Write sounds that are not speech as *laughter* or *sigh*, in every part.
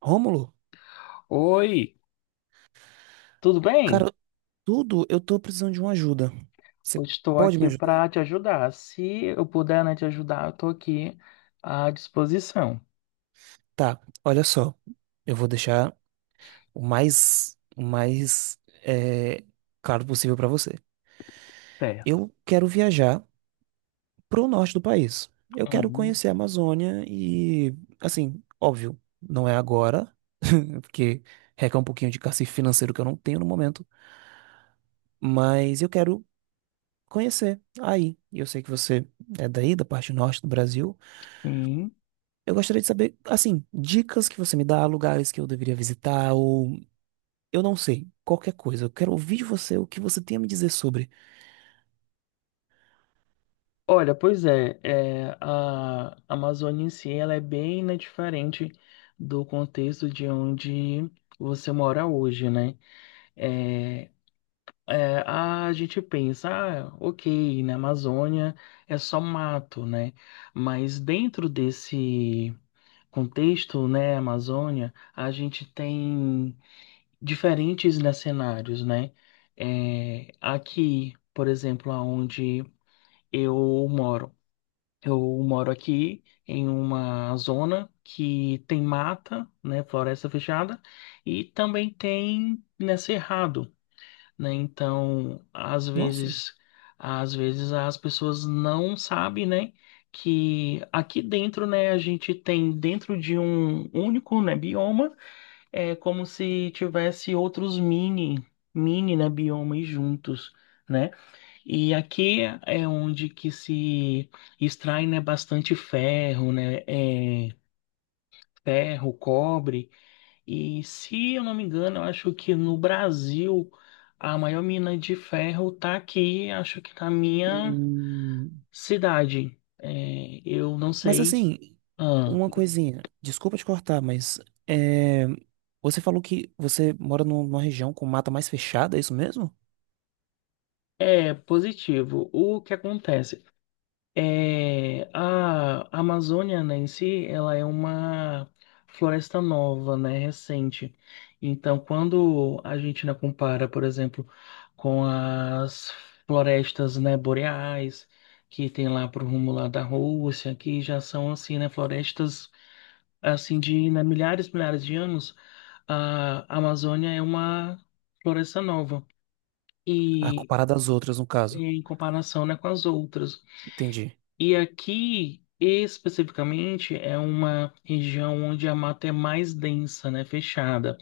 Rômulo, Oi, tudo bem? cara, tudo, eu tô precisando de uma ajuda. Eu Você estou pode me aqui ajudar? para te ajudar. Se eu puder, né, te ajudar, eu estou aqui à disposição. Tá, olha só. Eu vou deixar o mais claro possível pra você. Certo. Eu quero viajar pro norte do país. Eu quero Hum, conhecer a Amazônia e, assim, óbvio, não é agora, *laughs* porque requer um pouquinho de cacife financeiro que eu não tenho no momento, mas eu quero conhecer aí. E eu sei que você é daí, da parte norte do Brasil. sim. Eu gostaria de saber, assim, dicas que você me dá, lugares que eu deveria visitar, ou eu não sei, qualquer coisa. Eu quero ouvir de você o que você tem a me dizer sobre. Olha, pois é, a Amazônia em si, ela é bem, né, diferente do contexto de onde você mora hoje, né? É, a gente pensa, ah, ok, na Amazônia é só mato, né? Mas dentro desse contexto, né, Amazônia, a gente tem diferentes, né, cenários, né? É, aqui, por exemplo, aonde eu moro. Eu moro aqui em uma zona que tem mata, né, floresta fechada, e também tem, né, cerrado né? Então, Nossa. Às vezes as pessoas não sabem, né, que aqui dentro, né, a gente tem dentro de um único, né, bioma, é como se tivesse outros mini, né, biomas juntos. Né? E aqui é onde que se extrai, né, bastante ferro, né, ferro, cobre, e se eu não me engano, eu acho que no Brasil a maior mina de ferro tá aqui, acho que na minha hum, cidade. É, eu não Mas sei. assim, Ah, uma coisinha, desculpa te cortar, mas é, você falou que você mora numa região com mata mais fechada, é isso mesmo? é positivo. O que acontece? É, a Amazônia, né, em si, ela é uma floresta nova, né, recente. Então, quando a gente, né, compara, por exemplo, com as florestas, né, boreais, que tem lá pro rumo lá da Rússia, que já são, assim, né, florestas, assim, de, né, milhares de anos, a Amazônia é uma floresta nova. Ah, E comparado às outras, no caso. em comparação, né, com as outras. Entendi. E aqui, especificamente, é uma região onde a mata é mais densa, né, fechada.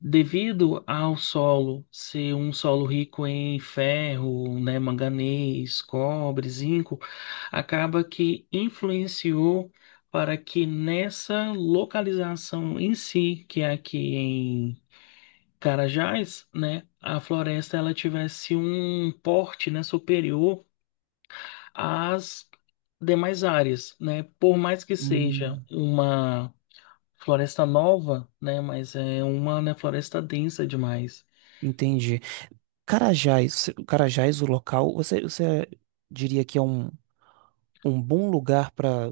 Devido ao solo ser um solo rico em ferro, né, manganês, cobre, zinco, acaba que influenciou para que nessa localização em si, que é aqui em Carajás, né, a floresta ela tivesse um porte, né, superior às demais áreas, né? Por mais que seja Hum, uma floresta nova, né? Mas é uma, né, floresta densa demais. entendi. Carajás, Carajás, o local, você diria que é um, um bom lugar para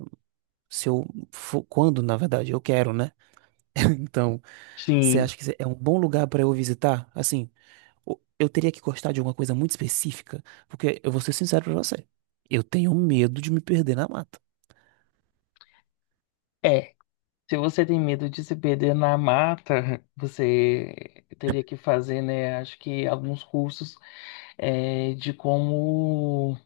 se eu for, quando, na verdade, eu quero, né? *laughs* Então, você Sim, acha que é um bom lugar para eu visitar? Assim, eu teria que gostar de alguma coisa muito específica, porque eu vou ser sincero pra você. Eu tenho medo de me perder na mata. é. Se você tem medo de se perder na mata, você teria que fazer, né? Acho que alguns cursos é, de como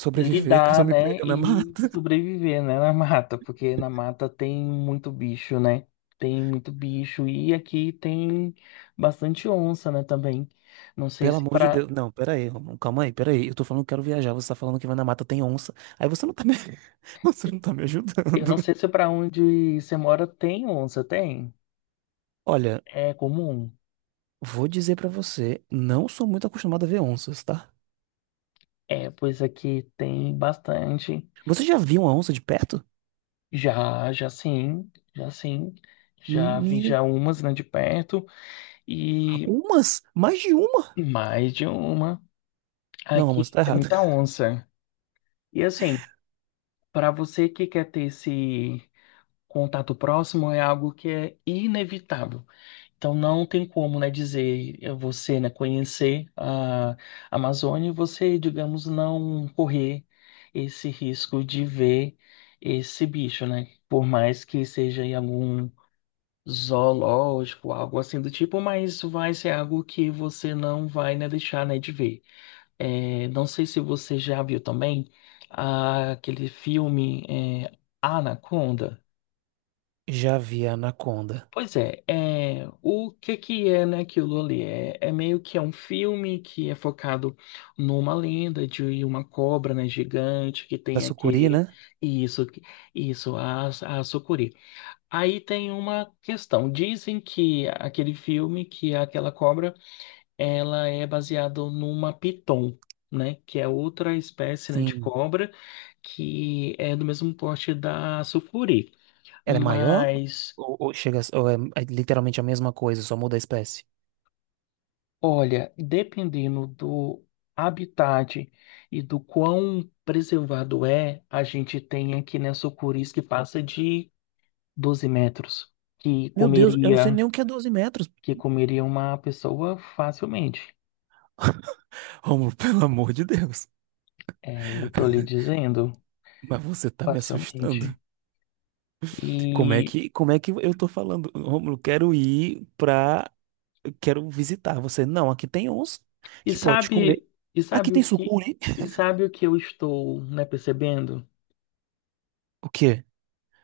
Sobreviver *laughs* caso lidar, eu me né, perca na e mata. *laughs* sobreviver, né, na mata, porque na mata tem muito bicho, né? Tem muito bicho e aqui tem bastante onça, né, também. Não sei Pelo se amor de para, Deus. Não, pera aí, Romão, calma aí, pera aí. Eu tô falando que quero viajar, você tá falando que vai na mata, tem onça. Aí você não tá me, *laughs* você não tá me eu não ajudando. sei se para onde você mora tem onça, tem? Olha, É comum. vou dizer pra você, não sou muito acostumado a ver onças, tá? É, pois aqui tem bastante. Você já viu uma onça de perto? Já, já sim, já sim. Já vi Meu já umas, né, de perto e Umas? Mais de uma? mais de uma. Não, mas Aqui tá tem errado. muita onça. E assim, para você que quer ter esse contato próximo, é algo que é inevitável. Então, não tem como, né, dizer você, né, conhecer a Amazônia e você, digamos, não correr esse risco de ver esse bicho, né? Por mais que seja em algum zoológico, algo assim do tipo, mas vai ser algo que você não vai, né, deixar, né, de ver. É, não sei se você já viu também ah, aquele filme é, Anaconda. Já vi a anaconda. Pois é, é, o que que é, né, aquilo ali? É, é meio que é um filme que é focado numa lenda de uma cobra, né, gigante que Da tem sucuri, aqui né? isso, isso, a sucuri. Aí tem uma questão. Dizem que aquele filme, que é aquela cobra ela é baseada numa piton, né? Que é outra espécie, né, de Sim. cobra que é do mesmo porte da sucuri. Ela é maior? Mas, Ou chega, ou é literalmente a mesma coisa, só muda a espécie? olha, dependendo do habitat e do quão preservado é, a gente tem aqui, né, sucuris que passa de 12 metros, que Meu Deus, eu não sei comeria, nem o que é 12 metros. que comeria uma pessoa facilmente. Romulo, *laughs* pelo amor de Deus. É, eu tô lhe dizendo, Mas você tá me assustando. facilmente. Como é E que, como é que eu tô falando? Romulo, quero ir pra... Quero visitar você. Não, aqui tem onça E que pode comer. sabe, e Aqui sabe o tem que, sucuri. e sabe o que eu estou, né, percebendo? O quê?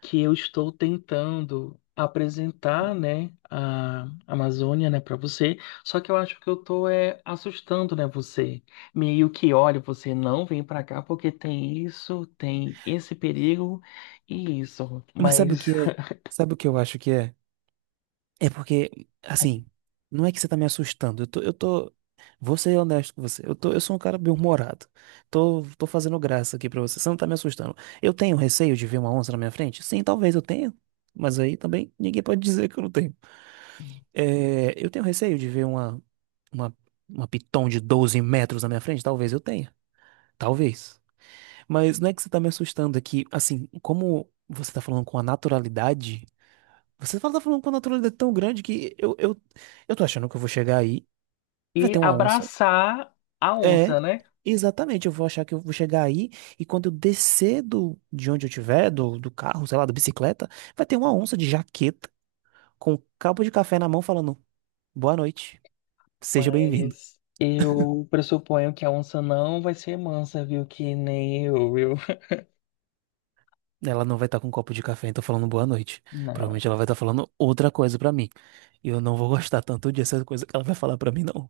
Que eu estou tentando apresentar, né, a Amazônia, né, para você, só que eu acho que eu tô é assustando, né, você. Meio que, olha, você não vem para cá porque tem isso, tem esse perigo e isso, Mas sabe o mas que é? *laughs* Sabe o que eu acho que é? É porque, assim, não é que você tá me assustando. Vou ser honesto com você. Eu sou um cara bem-humorado. Tô fazendo graça aqui pra você. Você não tá me assustando. Eu tenho receio de ver uma onça na minha frente? Sim, talvez eu tenha. Mas aí também ninguém pode *laughs* dizer que eu não tenho. É, eu tenho receio de ver uma, uma piton de 12 metros na minha frente? Talvez eu tenha. Talvez. Mas não é que você tá me assustando aqui. Assim, como você tá falando com a naturalidade. Você tá falando com uma naturalidade tão grande que eu tô achando que eu vou chegar aí, vai e ter uma onça. abraçar a É, onça, né? exatamente, eu vou achar que eu vou chegar aí e quando eu descer de onde eu tiver, do carro, sei lá, da bicicleta, vai ter uma onça de jaqueta com um copo de café na mão falando boa noite, seja bem-vindo. Mas eu pressuponho que a onça não vai ser mansa, viu? Que nem eu, viu? Ela não vai estar com um copo de café, então falando boa noite. Não. Provavelmente ela vai estar falando outra coisa pra mim. E eu não vou gostar tanto dessa coisa que ela vai falar pra mim, não.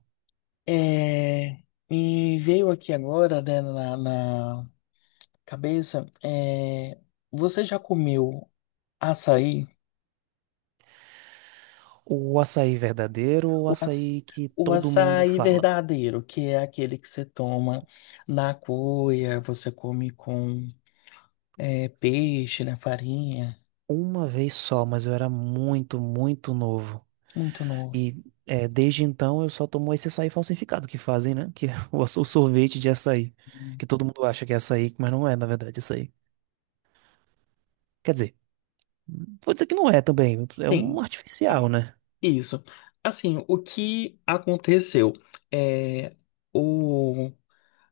É, me veio aqui agora, na cabeça, é, você já comeu açaí? O açaí verdadeiro ou o O, aç- açaí que o todo mundo açaí fala? verdadeiro, que é aquele que você toma na cuia, você come com é, peixe, né, farinha, Uma vez só, mas eu era muito, muito novo. muito novo. E desde então eu só tomo esse açaí falsificado que fazem, né? Que *laughs* é o sorvete de açaí. Que todo mundo acha que é açaí, mas não é, na verdade, açaí. Quer dizer, vou dizer que não é também. É um Sim, artificial, é né? isso. Assim, o que aconteceu? É, o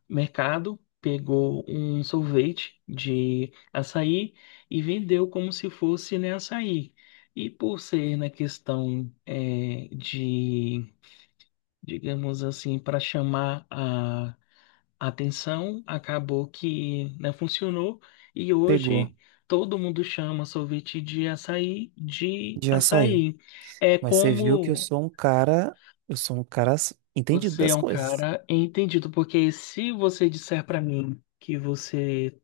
mercado, pegou um sorvete de açaí e vendeu como se fosse, né, açaí. E por ser na questão de, digamos assim, para chamar a atenção, acabou que não funcionou e Pegou hoje todo mundo chama sorvete de açaí de de açaí. açaí. É Mas você viu que eu como sou um cara. Eu sou um cara entendido você é das um coisas. cara entendido, porque se você disser para mim que você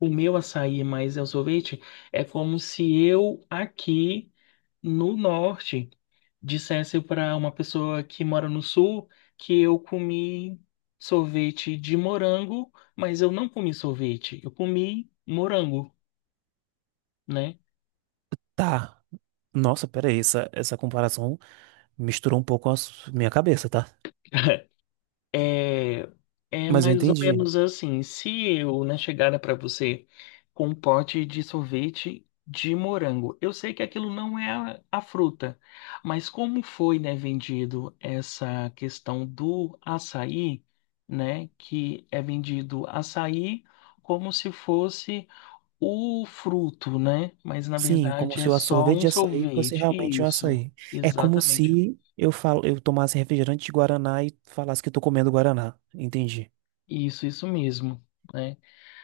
o meu açaí mais é o sorvete é como se eu aqui no norte dissesse para uma pessoa que mora no sul que eu comi sorvete de morango, mas eu não comi sorvete, eu comi morango, né? Tá. Nossa, peraí, essa comparação misturou um pouco a minha cabeça, tá? *laughs* É, é Mas eu mais ou entendi. menos assim. Se eu, né, chegara para você com um pote de sorvete de morango, eu sei que aquilo não é a fruta, mas como foi, né, vendido essa questão do açaí, né, que é vendido açaí como se fosse o fruto, né, mas na Sim, como verdade se é o só sorvete um de açaí fosse sorvete. realmente um Isso, açaí. É como exatamente. se eu tomasse refrigerante de Guaraná e falasse que eu tô comendo Guaraná. Entendi. Isso mesmo. Né?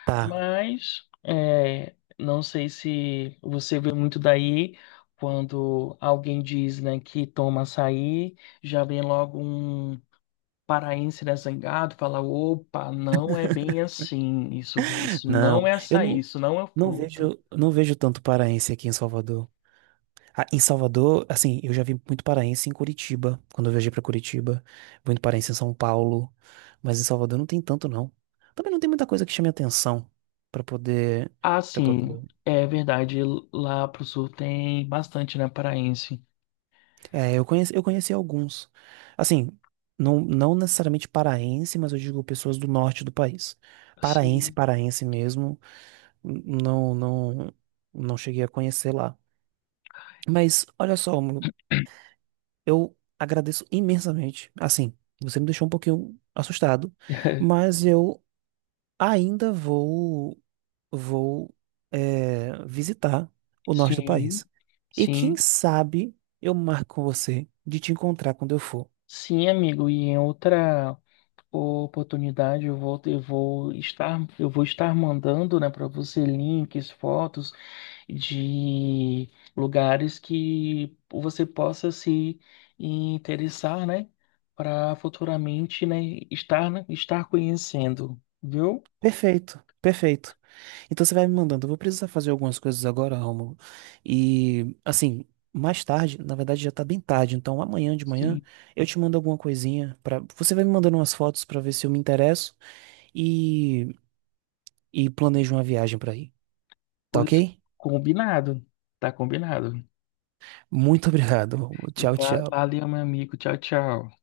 Tá. Mas é, não sei se você vê muito daí quando alguém diz, né, que toma açaí, já vem logo um paraense desangado, fala, opa, não é bem assim, isso não Não, é eu açaí, não, isso não é não fruto. vejo tanto paraense aqui em Salvador. Ah, em Salvador, assim, eu já vi muito paraense em Curitiba, quando eu viajei pra Curitiba, muito paraense em São Paulo, mas em Salvador não tem tanto não. Também não tem muita coisa que chame atenção pra poder, para Assim, poder. é verdade, lá pro sul tem bastante, né, paraense. É, eu conheci alguns. Assim, não necessariamente paraense, mas eu digo pessoas do norte do país. Paraense, Sim. paraense mesmo, n- não, não, não cheguei a conhecer lá. Mas olha só, Mônaco, eu agradeço imensamente. Assim, você me deixou um pouquinho assustado, *laughs* mas eu ainda vou, visitar o norte do Sim, país. E quem sim, sabe eu marco com você de te encontrar quando eu for. sim, amigo. E em outra oportunidade, eu vou estar mandando, né, para você links, fotos de lugares que você possa se interessar, né, para futuramente, né, estar conhecendo, viu? Perfeito, perfeito. Então você vai me mandando. Eu vou precisar fazer algumas coisas agora, Rômulo. E assim, mais tarde, na verdade já tá bem tarde, então amanhã de manhã Sim, eu te mando alguma coisinha para você vai me mandando umas fotos pra ver se eu me interesso e e planejo uma viagem pra ir. Tá pois ok? combinado, tá combinado. Muito *laughs* obrigado, Rômulo. Tchau, tchau. Valeu, meu amigo. Tchau, tchau.